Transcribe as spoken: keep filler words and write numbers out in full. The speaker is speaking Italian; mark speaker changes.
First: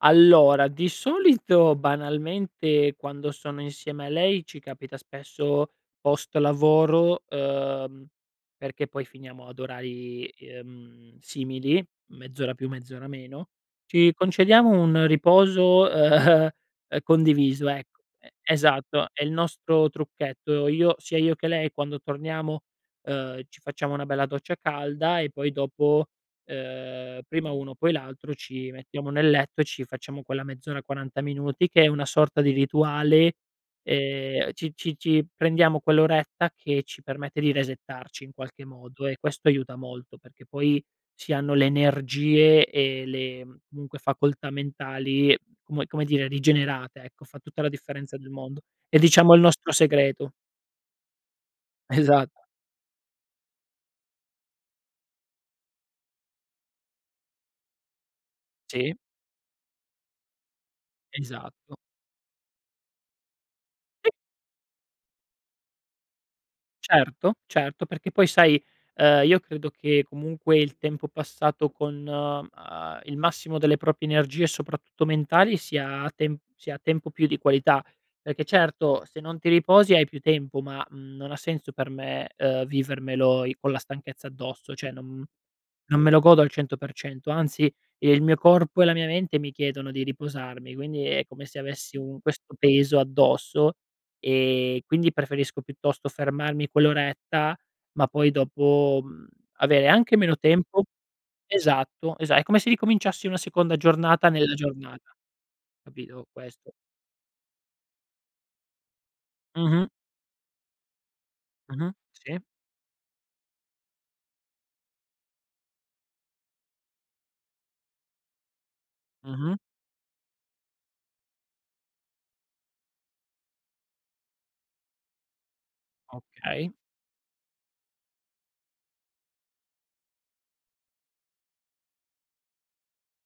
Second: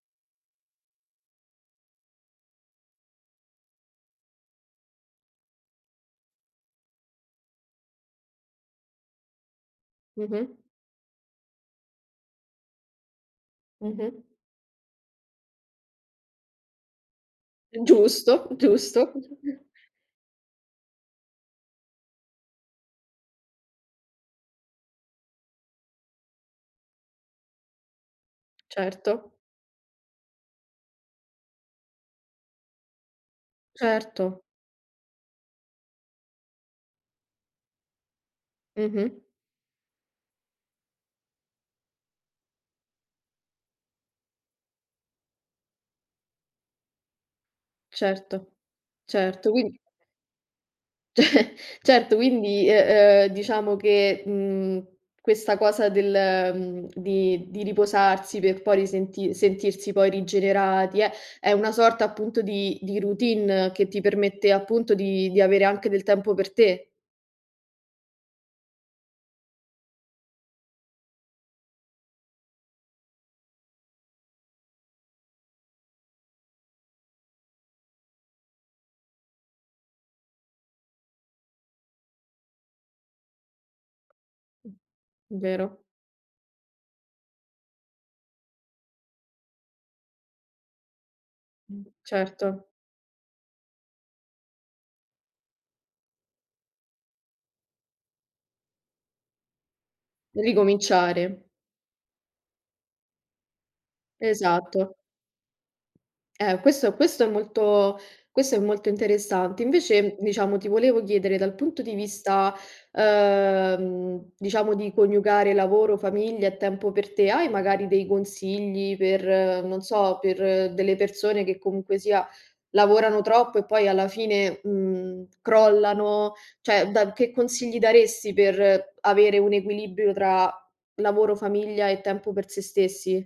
Speaker 1: Allora, di solito, banalmente, quando sono insieme a lei ci capita spesso post lavoro, ehm, perché poi finiamo ad orari,
Speaker 2: Mh-mh.
Speaker 1: ehm, simili, mezz'ora più mezz'ora meno, ci
Speaker 2: Mh-mh.
Speaker 1: concediamo un riposo, ehm, ehm, condiviso, ecco e
Speaker 2: Giusto,
Speaker 1: esatto,
Speaker 2: giusto.
Speaker 1: è il nostro trucchetto. Io sia io che lei, quando torniamo, ehm, ci facciamo una bella doccia calda e poi dopo, ehm, prima uno, poi l'altro, ci mettiamo nel
Speaker 2: Certo.
Speaker 1: letto e ci facciamo quella mezz'ora, quaranta minuti che è una sorta di rituale,
Speaker 2: Certo.
Speaker 1: ehm, ci ci ci prendiamo quell'oretta che ci permette di resettarci, in qualche modo, e
Speaker 2: Mh-mh.
Speaker 1: questo aiuta molto perché poi ci hanno le energie e le comunque, facoltà mentali, come come dire, rigenerate, ecco. Fa tutta la differenza del
Speaker 2: Certo,
Speaker 1: mondo. È, diciamo, il
Speaker 2: certo,
Speaker 1: nostro
Speaker 2: quin
Speaker 1: segreto.
Speaker 2: Certo,
Speaker 1: Esa
Speaker 2: quindi, e ehm, diciamo che, mhmm, questa cosa del, mhmm, di di riposarsi per poi
Speaker 1: Sì.
Speaker 2: risenti sentirsi poi rigenerati è è una
Speaker 1: Esatto.
Speaker 2: sorta, appunto, di di routine che ti permette, appunto, di di avere anche del tempo per te.
Speaker 1: Certo, certo. Perché poi, sai, ehm, io credo che, comunque, il tempo passato con, ehm, il massimo delle proprie energie, soprattutto mentali, sia tem sia tempo più di qualità, perché, certo, se non ti riposi, hai più tempo, ma, mhmm, non ha senso per me, ehm, vivermelo i con la stanchezza addosso, ceh non
Speaker 2: Vero.
Speaker 1: non me lo godo al cento per cento, anzi, il mio corpo e la mia mente mi chiedono di riposarmi, quindi è come se avessi un questo
Speaker 2: Certo.
Speaker 1: peso addosso, ehm, quindi, preferisco, piuttosto, fermarmi quell'oretta, ma poi, dopo, mhmm, avere anche meno tempo
Speaker 2: Ricominciare.
Speaker 1: esatto, esa è come se ricominciassi una seconda giornata nella
Speaker 2: Esatto.
Speaker 1: giornata, capito?
Speaker 2: Eh,
Speaker 1: Questo.
Speaker 2: questo questo è molto questo è molto interessante.
Speaker 1: Mh-mh.
Speaker 2: Invece, diciamo, ti volevo chiedere, dal punto
Speaker 1: Mh-mh.
Speaker 2: di
Speaker 1: Sì.
Speaker 2: vista, uhm, diciamo, di coniugare lavoro, famiglia e tempo per te, hai, magari, dei consigli
Speaker 1: Mh-mh.
Speaker 2: per, non so, per delle persone che, comunque sia, lavorano troppo e poi, alla fine, mhmm, crollano?
Speaker 1: Okay.
Speaker 2: ceh, da che consigli daresti per avere un equilibrio tra lavoro, famiglia e tempo per se stessi?